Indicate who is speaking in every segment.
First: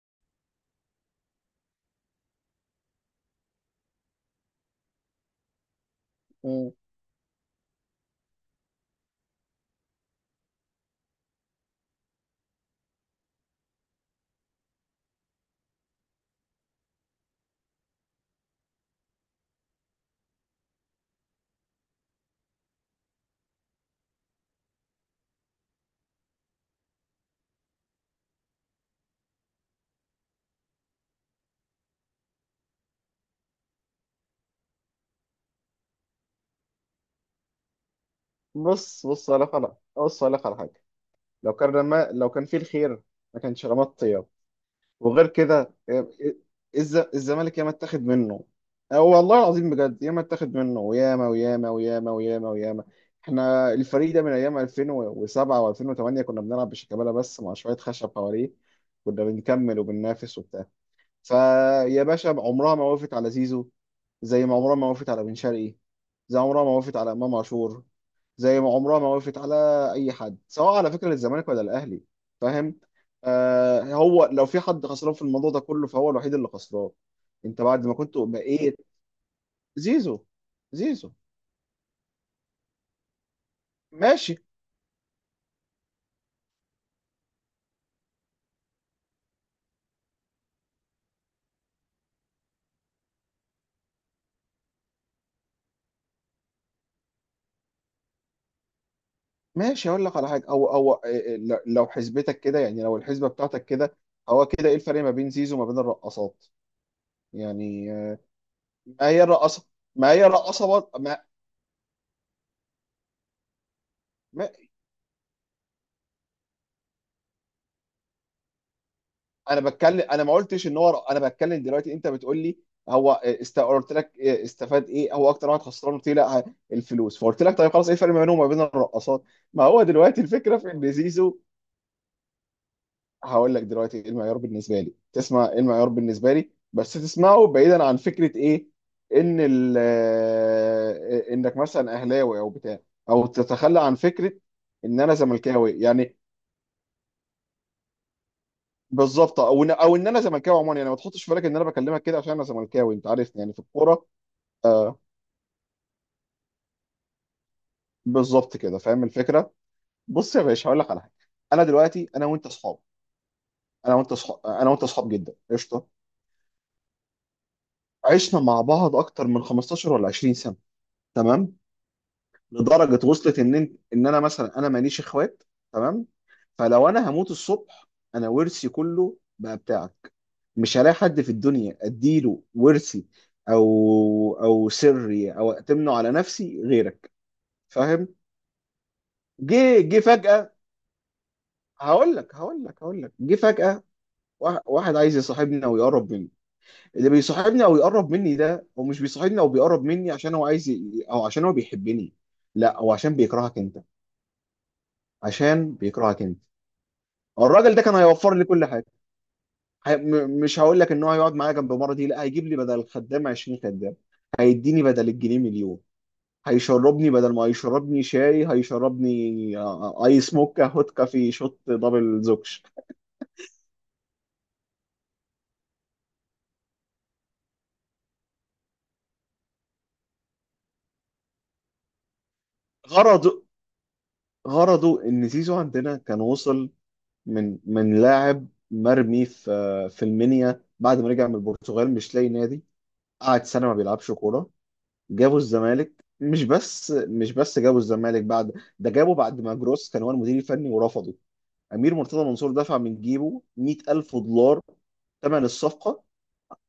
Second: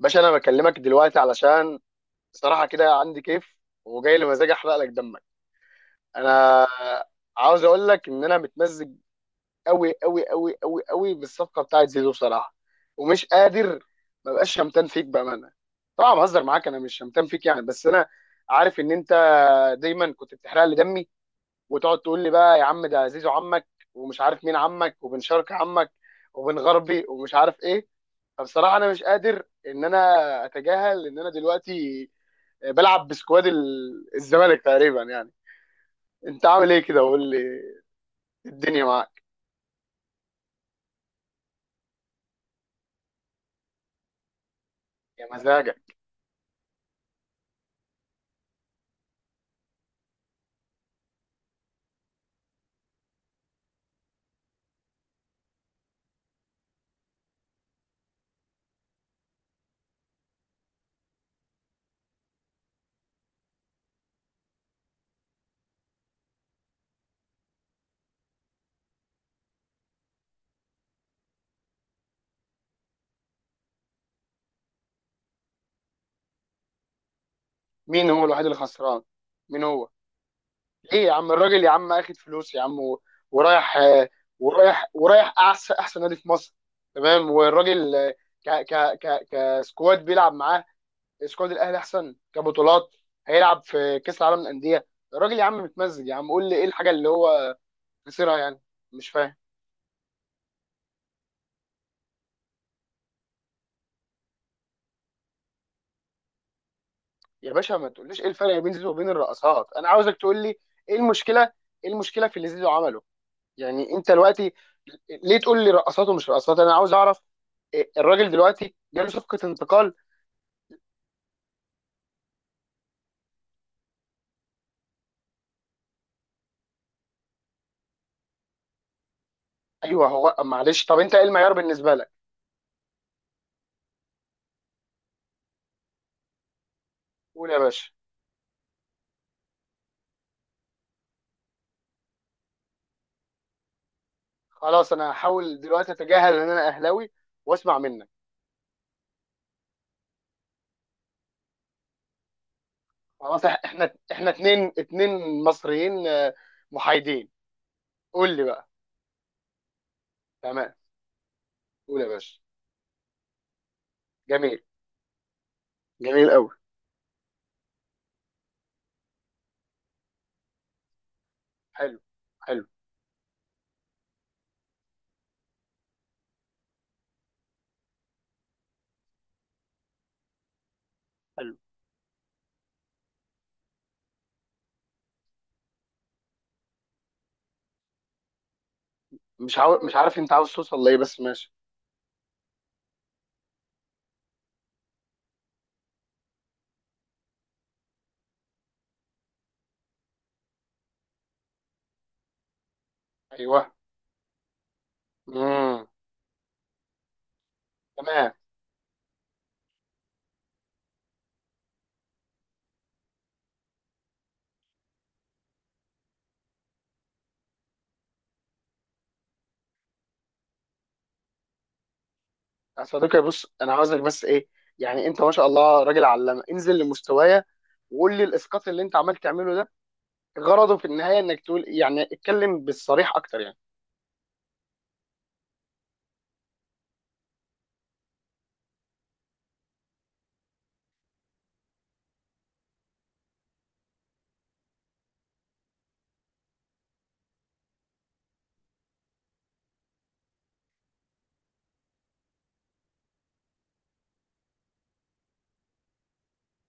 Speaker 1: باشا، انا بكلمك دلوقتي علشان صراحه كده عندي كيف وجاي لي مزاج احرق لك دمك. انا
Speaker 2: مم.
Speaker 1: عاوز اقول لك ان انا متمزج قوي قوي قوي قوي قوي بالصفقه بتاعت زيزو بصراحه، ومش قادر. ما بقاش شمتان فيك بامانه. طبعا بهزر معاك، انا مش شمتان فيك يعني، بس انا عارف ان انت دايما كنت بتحرق لي دمي وتقعد تقول لي بقى يا عم ده زيزو عمك ومش عارف مين عمك وبن شرقي عمك وبن غربي ومش عارف ايه. فبصراحه انا مش قادر ان انا اتجاهل ان انا دلوقتي بلعب بسكواد الزمالك تقريبا يعني. انت عامل ايه كده؟ وقول لي، الدنيا
Speaker 2: بص
Speaker 1: معاك.
Speaker 2: بص أقول لك على بص أقول لك على حاجة. لو كان فيه الخير ما كانش رمى الطياب.
Speaker 1: يا
Speaker 2: وغير كده
Speaker 1: مزاجك.
Speaker 2: إيه، إيه، الزمالك ياما اتاخد منه، أو والله العظيم بجد ياما اتاخد منه وياما وياما وياما وياما وياما. احنا الفريق ده من أيام 2007 و2008 كنا بنلعب بشيكابالا بس مع شوية خشب حواليه، كنا بنكمل وبننافس وبتاع. فيا باشا عمرها ما وقفت على زيزو، زي ما عمرها ما وقفت على بن شرقي، زي عمرها ما وقفت على امام عاشور، زي ما عمرها ما وقفت على اي حد، سواء على فكره للزمالك ولا الاهلي، فاهم؟ آه، هو لو في حد خسران في الموضوع ده كله فهو الوحيد اللي خسران. انت بعد ما
Speaker 1: مين
Speaker 2: كنت
Speaker 1: هو الوحيد اللي
Speaker 2: بقيت.
Speaker 1: خسران؟ مين هو؟
Speaker 2: زيزو.
Speaker 1: ليه يا
Speaker 2: زيزو.
Speaker 1: عم، الراجل يا عم اخد فلوس يا عم ورايح.
Speaker 2: ماشي.
Speaker 1: ورايح احسن نادي في مصر. تمام. والراجل، ك ك ك كسكواد بيلعب معاه سكواد الاهلي احسن، كبطولات هيلعب في كاس العالم للانديه. الراجل يا عم متمزج يا عم. قول لي ايه الحاجه اللي هو خسرها يعني؟ مش فاهم.
Speaker 2: ماشي، اقول لك على حاجه. او او آه، آه، لو حسبتك كده، يعني لو الحسبه بتاعتك كده، هو كده ايه الفرق ما بين زيزو وما بين الرقصات
Speaker 1: يا باشا، ما
Speaker 2: يعني؟
Speaker 1: تقوليش ايه الفرق بين زيزو وبين
Speaker 2: ما هي
Speaker 1: الرقصات،
Speaker 2: الرقاصه،
Speaker 1: انا
Speaker 2: ما
Speaker 1: عاوزك
Speaker 2: هي
Speaker 1: تقول لي
Speaker 2: الرقاصه برضه
Speaker 1: ايه
Speaker 2: ما...
Speaker 1: المشكله، ايه المشكله في اللي زيزو عمله يعني. انت
Speaker 2: ما...
Speaker 1: دلوقتي ليه تقول لي رقصات ومش رقصات؟ انا عاوز اعرف إيه. الراجل دلوقتي جاله صفقه
Speaker 2: انا
Speaker 1: انتقال.
Speaker 2: بتكلم، انا ما قلتش ان هو انا بتكلم دلوقتي. انت بتقول لي قلت لك استفاد ايه، هو اكتر واحد خسران، قلت لي لا الفلوس، فقلت لك طيب خلاص ايه الفرق ما بينهم وما بين الرقاصات؟ ما هو
Speaker 1: ايوه
Speaker 2: دلوقتي
Speaker 1: هو،
Speaker 2: الفكره في
Speaker 1: معلش.
Speaker 2: ان
Speaker 1: طب انت ايه
Speaker 2: زيزو.
Speaker 1: المعيار بالنسبه لك؟
Speaker 2: هقول لك دلوقتي ايه المعيار بالنسبه لي، تسمع ايه المعيار بالنسبه لي بس تسمعه
Speaker 1: قول يا
Speaker 2: بعيدا
Speaker 1: باشا.
Speaker 2: عن فكره ايه. ان ال... انك مثلا اهلاوي او بتاع، او تتخلى عن فكره
Speaker 1: خلاص،
Speaker 2: ان
Speaker 1: انا
Speaker 2: انا
Speaker 1: هحاول
Speaker 2: زملكاوي
Speaker 1: دلوقتي
Speaker 2: يعني.
Speaker 1: اتجاهل ان انا اهلاوي واسمع منك.
Speaker 2: بالظبط، او ان او ان انا زملكاوي عموما يعني. ما تحطش في بالك ان انا بكلمك كده عشان انا زملكاوي، انت عارفني
Speaker 1: خلاص،
Speaker 2: يعني في
Speaker 1: احنا
Speaker 2: الكوره.
Speaker 1: احنا اتنين
Speaker 2: آه.
Speaker 1: اتنين مصريين، محايدين. قول لي
Speaker 2: بالظبط
Speaker 1: بقى.
Speaker 2: كده، فاهم الفكره. بص يا باشا،
Speaker 1: تمام.
Speaker 2: هقول لك على حاجه. انا
Speaker 1: قول يا
Speaker 2: دلوقتي،
Speaker 1: باشا. جميل،
Speaker 2: انا وانت اصحاب جدا، قشطه.
Speaker 1: جميل قوي.
Speaker 2: عشنا مع بعض اكتر من 15 ولا 20 سنه، تمام.
Speaker 1: حلو، حلو،
Speaker 2: لدرجه وصلت ان انا مثلا انا ماليش اخوات، تمام. فلو انا هموت الصبح انا ورثي كله بقى بتاعك، مش هلاقي حد في
Speaker 1: حلو.
Speaker 2: الدنيا اديله ورثي، او او سري، او اتمنه على نفسي غيرك، فاهم؟ جه
Speaker 1: مش
Speaker 2: جه
Speaker 1: عارف انت عاوز
Speaker 2: فجأة،
Speaker 1: توصل لايه، بس ماشي.
Speaker 2: هقول لك جه فجأة واحد، واحد عايز يصاحبني او يقرب مني. اللي بيصاحبني او يقرب مني ده، هو مش بيصاحبني او بيقرب مني عشان هو عايز ي... او عشان هو بيحبني، لا، هو عشان بيكرهك
Speaker 1: ايوه.
Speaker 2: انت. عشان
Speaker 1: امم.
Speaker 2: بيكرهك انت. الراجل ده كان
Speaker 1: تمام.
Speaker 2: هيوفر لي كل حاجه. هي... م... مش هقول لك ان هو هيقعد معايا جنب مرضي، لا، هيجيب لي بدل الخدام 20 خدام، هيديني بدل الجنيه مليون، هيشربني بدل ما هيشربني شاي هيشربني ايس موكا هوت كافي شوت دبل زوكش.
Speaker 1: يا صديقي، بص، انا عاوزك بس ايه، يعني انت ما شاء الله راجل علامه، انزل لمستوايا وقول لي الاسقاط اللي انت عمال تعمله ده غرضه في النهايه انك تقول، يعني اتكلم بالصريح
Speaker 2: غرضه،
Speaker 1: اكتر يعني.
Speaker 2: غرضه ان زيزو عندنا كان وصل من لاعب مرمي في المنيا بعد ما رجع من البرتغال مش لاقي نادي، قعد سنه ما بيلعبش كوره، جابوا الزمالك. مش بس جابوا الزمالك بعد، ده جابوا بعد ما جروس كان هو المدير الفني ورفضه. امير مرتضى منصور دفع من جيبه 100,000 دولار ثمن الصفقه،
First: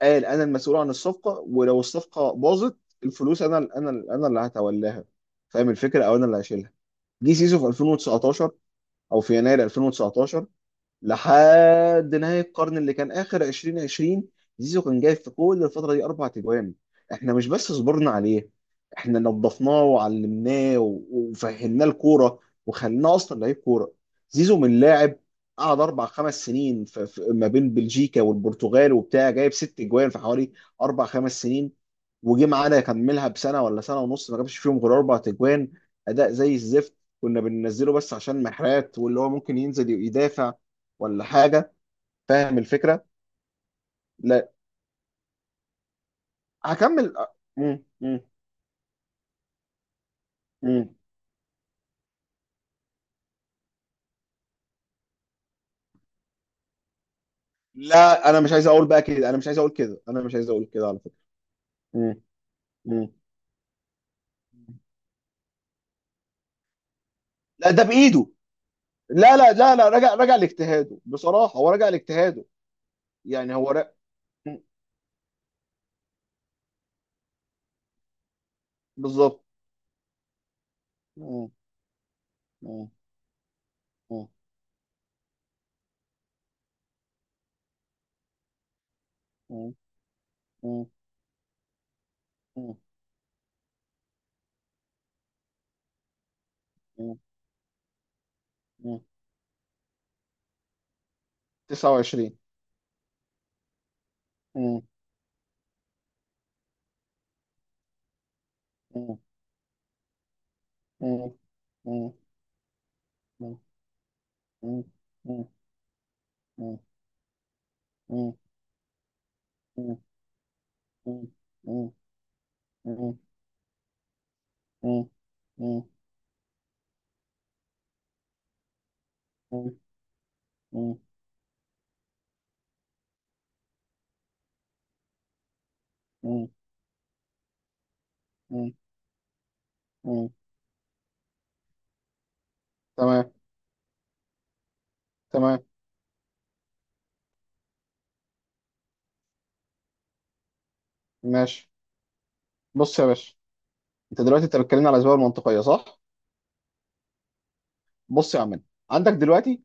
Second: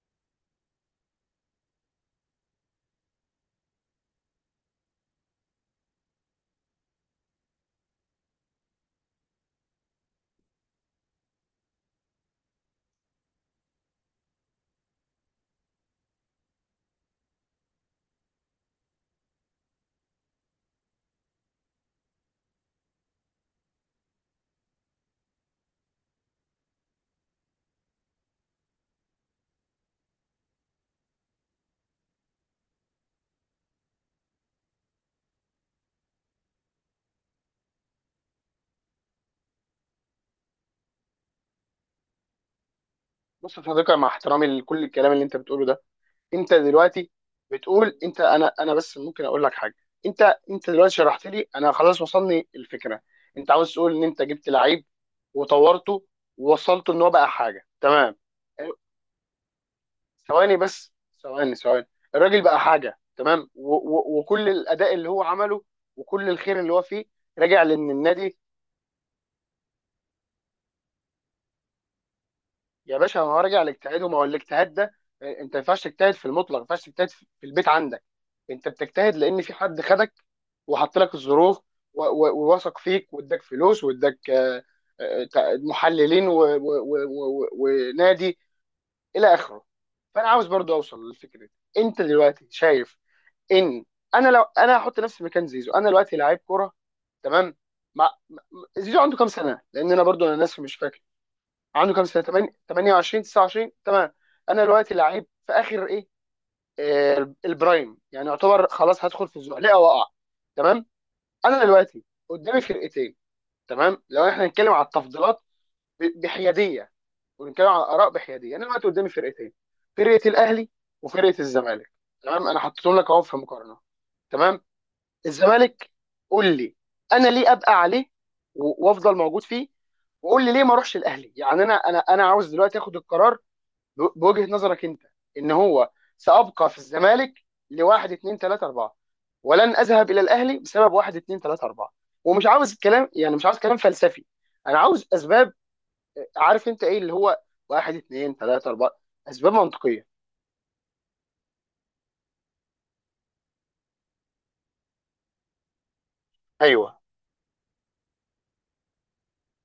Speaker 2: قال انا المسؤول عن الصفقه ولو الصفقه باظت الفلوس انا اللي هتولاها، فاهم الفكره؟ او انا اللي هشيلها. جه سيسو في 2019، او في يناير 2019 لحد نهاية القرن اللي كان آخر 2020، زيزو كان جايب في كل الفترة دي أربع تجوان. إحنا مش بس صبرنا عليه، إحنا نظفناه وعلمناه وفهمناه الكورة، وخليناه أصلا لعيب كورة. زيزو من لاعب قعد أربع خمس سنين ما بين بلجيكا والبرتغال وبتاع، جايب ست جوان في حوالي أربع خمس سنين، وجي معانا يكملها بسنه ولا سنه ونص ما جابش فيهم غير اربع تجوان. اداء زي الزفت، كنا بننزله بس عشان محرات، واللي هو ممكن ينزل يدافع ولا حاجه، فاهم الفكره؟
Speaker 1: بص يا صديقي، مع احترامي
Speaker 2: لا،
Speaker 1: لكل الكلام اللي انت بتقوله ده، انت دلوقتي
Speaker 2: هكمل. مم.
Speaker 1: بتقول
Speaker 2: مم.
Speaker 1: انت انا. بس ممكن اقول لك حاجه؟ انت
Speaker 2: مم.
Speaker 1: دلوقتي شرحت لي انا خلاص، وصلني الفكره. انت عاوز تقول ان انت جبت لعيب وطورته ووصلته ان هو بقى حاجه تمام.
Speaker 2: لا، انا مش عايز اقول بقى كده، انا مش عايز اقول كده، انا مش عايز
Speaker 1: ثواني
Speaker 2: اقول كده
Speaker 1: بس،
Speaker 2: على فكره.
Speaker 1: ثواني ثواني.
Speaker 2: مم.
Speaker 1: الراجل بقى حاجه
Speaker 2: مم.
Speaker 1: تمام، و و وكل الاداء اللي هو عمله وكل الخير اللي هو فيه راجع
Speaker 2: لا، ده
Speaker 1: لان
Speaker 2: بايده.
Speaker 1: النادي.
Speaker 2: لا لا لا لا، رجع، رجع لاجتهاده، بصراحه هو رجع لاجتهاده،
Speaker 1: يا باشا، ما هو
Speaker 2: يعني
Speaker 1: راجع
Speaker 2: هو رجع.
Speaker 1: لاجتهاده. ما هو الاجتهاد ده، انت ما ينفعش تجتهد في المطلق، ما ينفعش تجتهد في البيت عندك. انت بتجتهد لان
Speaker 2: بالظبط.
Speaker 1: في حد خدك وحط لك
Speaker 2: مم.
Speaker 1: الظروف ووثق
Speaker 2: مم.
Speaker 1: فيك واداك فلوس،
Speaker 2: مم.
Speaker 1: واداك محللين ونادي الى اخره.
Speaker 2: مم.
Speaker 1: فانا عاوز برضو اوصل للفكره دي. انت دلوقتي
Speaker 2: مم.
Speaker 1: شايف ان انا، لو انا هحط نفسي مكان زيزو، انا دلوقتي لعيب كوره، تمام. مع... م-
Speaker 2: مم.
Speaker 1: زيزو عنده كام سنه؟ لان انا برضو انا ناسي مش فاكر. عنده كام سنه،
Speaker 2: 29.
Speaker 1: 8، 28، 29؟ تمام. انا
Speaker 2: مم.
Speaker 1: دلوقتي لعيب في اخر ايه، البرايم يعني، يعتبر خلاص
Speaker 2: مم.
Speaker 1: هدخل في الزحليقه واقع. تمام.
Speaker 2: مم.
Speaker 1: انا دلوقتي
Speaker 2: مم.
Speaker 1: قدامي فرقتين،
Speaker 2: مم.
Speaker 1: تمام. لو احنا هنتكلم على التفضيلات
Speaker 2: مم. مم.
Speaker 1: بحياديه ونتكلم على الاراء
Speaker 2: مم.
Speaker 1: بحياديه، انا دلوقتي قدامي فرقتين،
Speaker 2: مم.
Speaker 1: فرقه الاهلي
Speaker 2: مم.
Speaker 1: وفرقه
Speaker 2: مم.
Speaker 1: الزمالك. تمام، انا
Speaker 2: مم.
Speaker 1: حطيتهم لك
Speaker 2: مم.
Speaker 1: اهو في مقارنه. تمام.
Speaker 2: مم. مم.
Speaker 1: الزمالك، قول لي انا ليه ابقى عليه وافضل موجود فيه، وقول لي ليه ما اروحش
Speaker 2: مم.
Speaker 1: الاهلي؟ يعني انا انا عاوز دلوقتي اخد القرار بوجهة نظرك انت ان هو
Speaker 2: مم.
Speaker 1: سابقى في الزمالك لواحد اتنين تلاته
Speaker 2: مم.
Speaker 1: اربعه، ولن اذهب الى
Speaker 2: مم.
Speaker 1: الاهلي بسبب واحد اتنين تلاته اربعه. ومش عاوز كلام
Speaker 2: تمام.
Speaker 1: يعني، مش عاوز كلام فلسفي. انا عاوز اسباب.
Speaker 2: تمام.
Speaker 1: عارف انت ايه اللي هو واحد اتنين تلاته اربعه، اسباب منطقيه.
Speaker 2: ماشي. بص يا باشا، انت دلوقتي انت بتكلمني على الاسباب المنطقيه، صح؟
Speaker 1: ايوه.
Speaker 2: بص يا عم، عندك دلوقتي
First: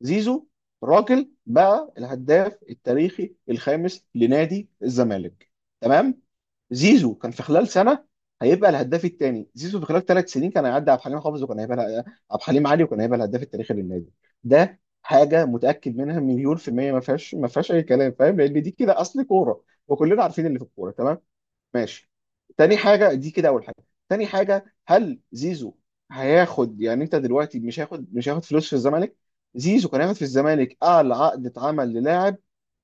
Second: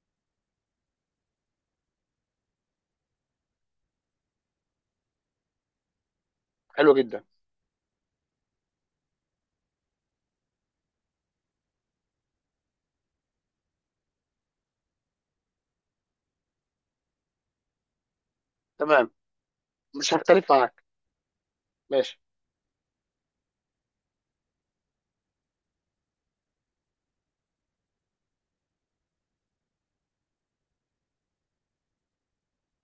Speaker 2: زيزو، راجل بقى الهداف التاريخي الخامس لنادي الزمالك، تمام.
Speaker 1: حلو
Speaker 2: زيزو
Speaker 1: جدا.
Speaker 2: كان في خلال سنه هيبقى الهداف الثاني. زيزو في خلال ثلاث سنين كان هيعدي عبد الحليم حافظ، وكان هيبقى عبد الحليم علي، وكان هيبقى الهداف التاريخي للنادي. ده حاجه متاكد منها مليون في الميه، ما فيهاش اي كلام، فاهم؟ لان دي كده
Speaker 1: تمام،
Speaker 2: اصل كوره،
Speaker 1: مش
Speaker 2: وكلنا عارفين
Speaker 1: هختلف
Speaker 2: اللي في
Speaker 1: معاك.
Speaker 2: الكوره، تمام؟ ماشي.
Speaker 1: ماشي.
Speaker 2: تاني حاجة، دي كده أول حاجة. تاني حاجة، هل زيزو هياخد يعني، أنت دلوقتي مش هياخد فلوس في الزمالك؟ زيزو كان هياخد في الزمالك أعلى عقد اتعمل للاعب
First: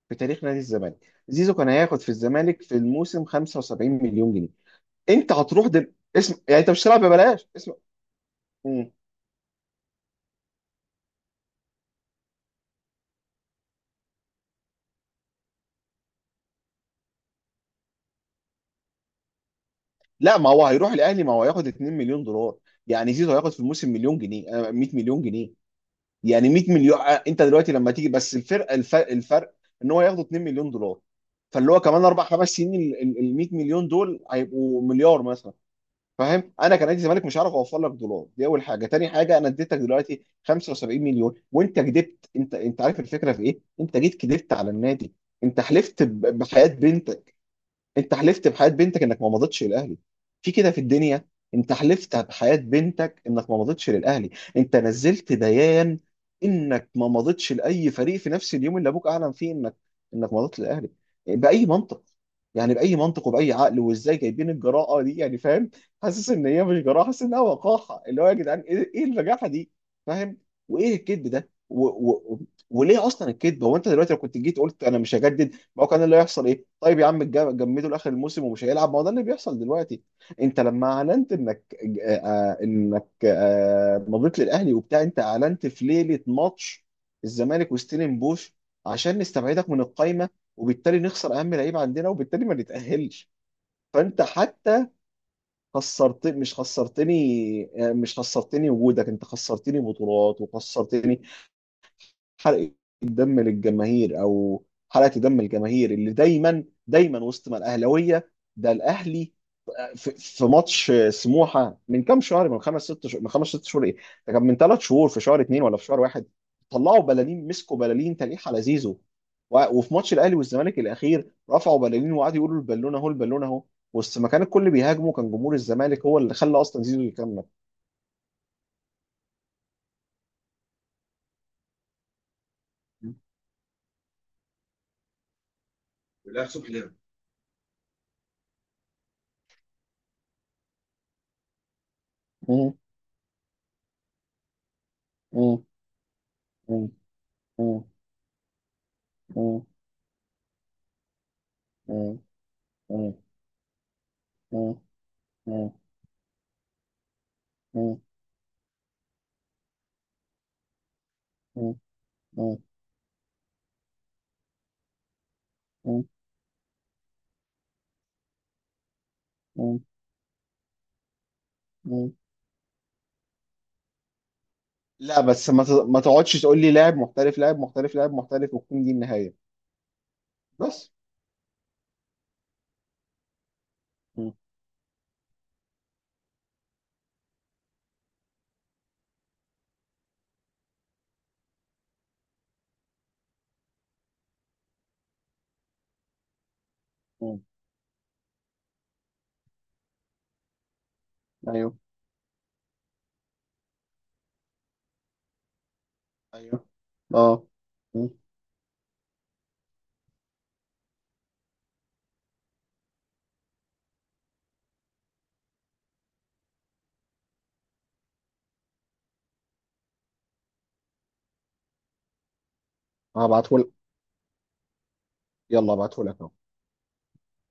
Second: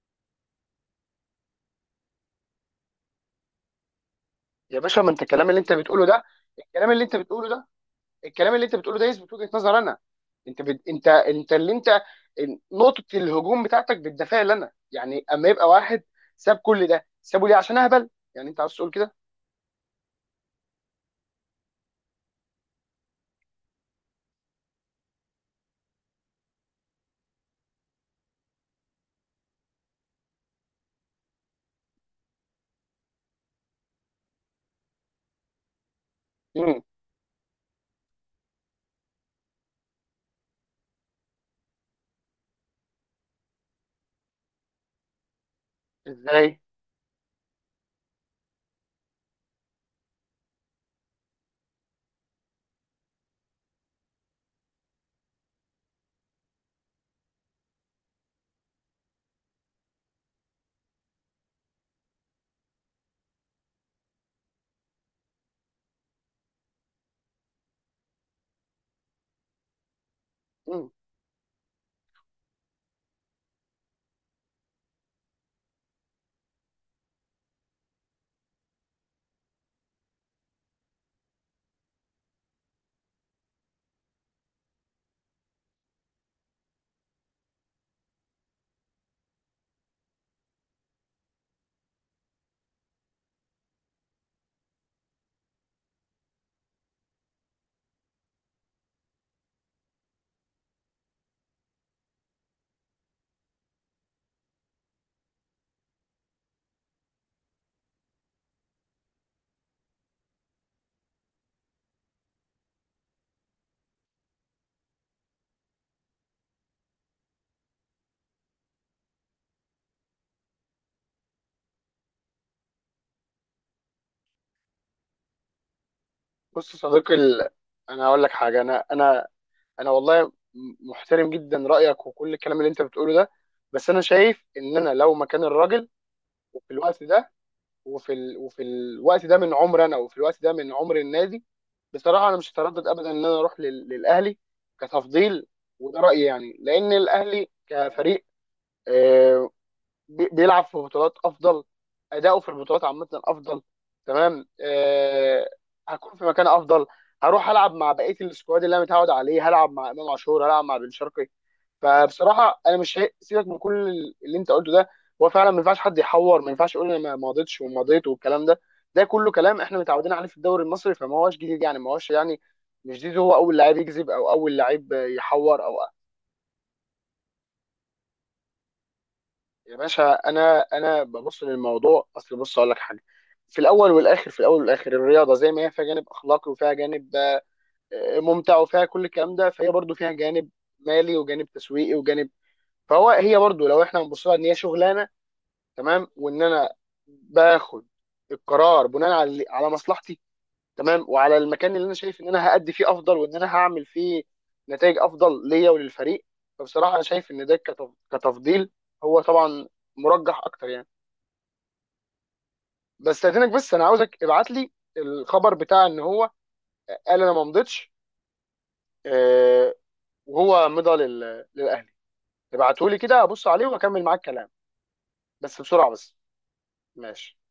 Speaker 2: في تاريخ نادي الزمالك. زيزو كان هياخد في الزمالك في الموسم 75 مليون جنيه،
Speaker 1: يا باشا، ما انت
Speaker 2: أنت هتروح اسم يعني، أنت مش
Speaker 1: الكلام
Speaker 2: هتلعب
Speaker 1: اللي انت
Speaker 2: ببلاش
Speaker 1: بتقوله ده
Speaker 2: اسم.
Speaker 1: الكلام اللي انت
Speaker 2: مم.
Speaker 1: بتقوله ده يثبت وجهة نظر انا. انت اللي انت نقطة الهجوم بتاعتك بتدافع لنا يعني. اما يبقى واحد ساب كل ده، سابه ليه؟ عشان اهبل يعني؟ انت عاوز تقول كده؟
Speaker 2: لا، ما هو هيروح الأهلي ما هو هياخد 2 مليون دولار، يعني زيزو هياخد في الموسم مليون جنيه، 100 مليون جنيه، يعني 100 مليون. انت دلوقتي لما تيجي بس الفرق، الفرق ان هو ياخدوا 2 مليون دولار، فاللي هو كمان اربع خمس سنين ال 100 مليون دول هيبقوا مليار مثلا، فاهم؟ انا
Speaker 1: امم.
Speaker 2: كنادي زمالك مش هعرف اوفر لك دولار، دي اول حاجه. تاني حاجه، انا اديتك دلوقتي 75 مليون وانت كدبت، انت عارف الفكره في ايه؟ انت جيت كدبت على النادي، انت حلفت
Speaker 1: ازاي؟
Speaker 2: بحياه بنت، انت حلفت بحياة بنتك انك ما مضيتش للاهلي، في كده في الدنيا؟ انت حلفت بحياة بنتك انك ما مضيتش للاهلي، انت نزلت بيان انك ما مضيتش لاي فريق في نفس اليوم اللي ابوك اعلن فيه انك مضيت للاهلي، باي منطق؟ يعني باي منطق وباي عقل، وازاي جايبين الجراءه دي يعني، فاهم؟ حاسس ان هي مش جراءه، حاسس انها وقاحه، اللي هو يا جدعان ايه، ايه البجاحه دي، فاهم؟
Speaker 1: امم.
Speaker 2: وايه الكذب ده وليه اصلا الكذب؟ هو انت دلوقتي لو كنت جيت قلت انا مش هجدد، ما هو كان اللي هيحصل ايه؟ طيب يا عم جمدوا لاخر الموسم ومش هيلعب، ما هو ده اللي بيحصل دلوقتي. انت لما اعلنت انك انك مضيت للاهلي وبتاع، انت اعلنت في ليله ماتش الزمالك وستيلن بوش، عشان نستبعدك من القايمه وبالتالي نخسر اهم لعيب عندنا وبالتالي ما نتاهلش. فانت حتى خسرت، مش خسرتني. مش خسرتني وجودك، انت خسرتني بطولات وخسرتني حرقة دم للجماهير، او حرقة دم الجماهير اللي دايما دايما وسط ما الاهلاويه، ده الاهلي في ماتش سموحه من كام شهر، من خمس ست شهور، ايه، ده كان من ثلاث شهور في شهر اثنين ولا في شهر واحد، طلعوا بلالين، مسكوا بلالين تليح على زيزو، وفي ماتش الاهلي والزمالك الاخير رفعوا بلالين وقعدوا يقولوا البالونه اهو، البالونه اهو، وسط ما كان الكل بيهاجمه كان جمهور الزمالك هو اللي خلى
Speaker 1: بص يا
Speaker 2: اصلا زيزو
Speaker 1: صديقي،
Speaker 2: يكمل.
Speaker 1: انا هقول لك حاجة. انا والله محترم جدا رأيك وكل الكلام اللي انت بتقوله ده. بس انا شايف ان انا لو مكان الراجل،
Speaker 2: والاخ
Speaker 1: وفي
Speaker 2: صبحي ده.
Speaker 1: الوقت ده وفي الوقت ده من عمر انا، وفي الوقت ده من عمر النادي، بصراحه انا مش
Speaker 2: مم.
Speaker 1: هتردد ابدا ان انا اروح للاهلي كتفضيل.
Speaker 2: مم.
Speaker 1: وده رايي يعني،
Speaker 2: مم.
Speaker 1: لان الاهلي كفريق، آه،
Speaker 2: مم.
Speaker 1: بيلعب في بطولات افضل،
Speaker 2: مم.
Speaker 1: اداؤه في البطولات عامه افضل، تمام. هكون في مكان افضل، هروح العب مع بقيه السكواد اللي انا متعود عليه، هلعب مع امام عاشور، هلعب مع بن شرقي. فبصراحه انا مش سيبك من كل اللي انت قلته ده، هو فعلا ما ينفعش حد يحور، ما ينفعش يقول انا ما ماضيتش وماضيت والكلام ده. ده كله كلام احنا متعودين عليه في الدوري المصري، فما هوش جديد يعني، ما هوش يعني مش جديد هو اول لعيب يكذب، او اول لعيب
Speaker 2: لا بس
Speaker 1: يحور او...
Speaker 2: ما تقعدش تقول لي لاعب محترف لاعب محترف لاعب محترف وتكون دي النهاية.
Speaker 1: يا باشا، انا
Speaker 2: بس
Speaker 1: انا ببص للموضوع. اصل بص اقول لك حاجه، في الاول والاخر،
Speaker 2: م-
Speaker 1: الرياضه زي ما هي فيها جانب اخلاقي وفيها جانب ممتع وفيها كل الكلام ده، فهي برضو فيها جانب مالي، وجانب تسويقي، وجانب... هي برضو لو احنا بنبص لها ان هي شغلانه، تمام، وان انا
Speaker 2: م.
Speaker 1: باخد القرار بناء على مصلحتي، تمام، وعلى المكان
Speaker 2: ايوه.
Speaker 1: اللي انا شايف ان انا هأدي فيه افضل وان انا هعمل فيه نتائج افضل ليا وللفريق.
Speaker 2: ايوه.
Speaker 1: فبصراحه انا شايف ان
Speaker 2: اه.
Speaker 1: ده كتفضيل، هو طبعا مرجح اكتر يعني. بس استاذنك، بس انا عاوزك ابعت لي الخبر بتاع ان هو قال انا ما مضيتش، آه، وهو مضى للاهلي. ابعته لي كده ابص عليه
Speaker 2: هبعتهولك.
Speaker 1: واكمل معاك كلام، بس
Speaker 2: يلا
Speaker 1: بسرعه بس.
Speaker 2: هبعتهولك اهو.
Speaker 1: ماشي.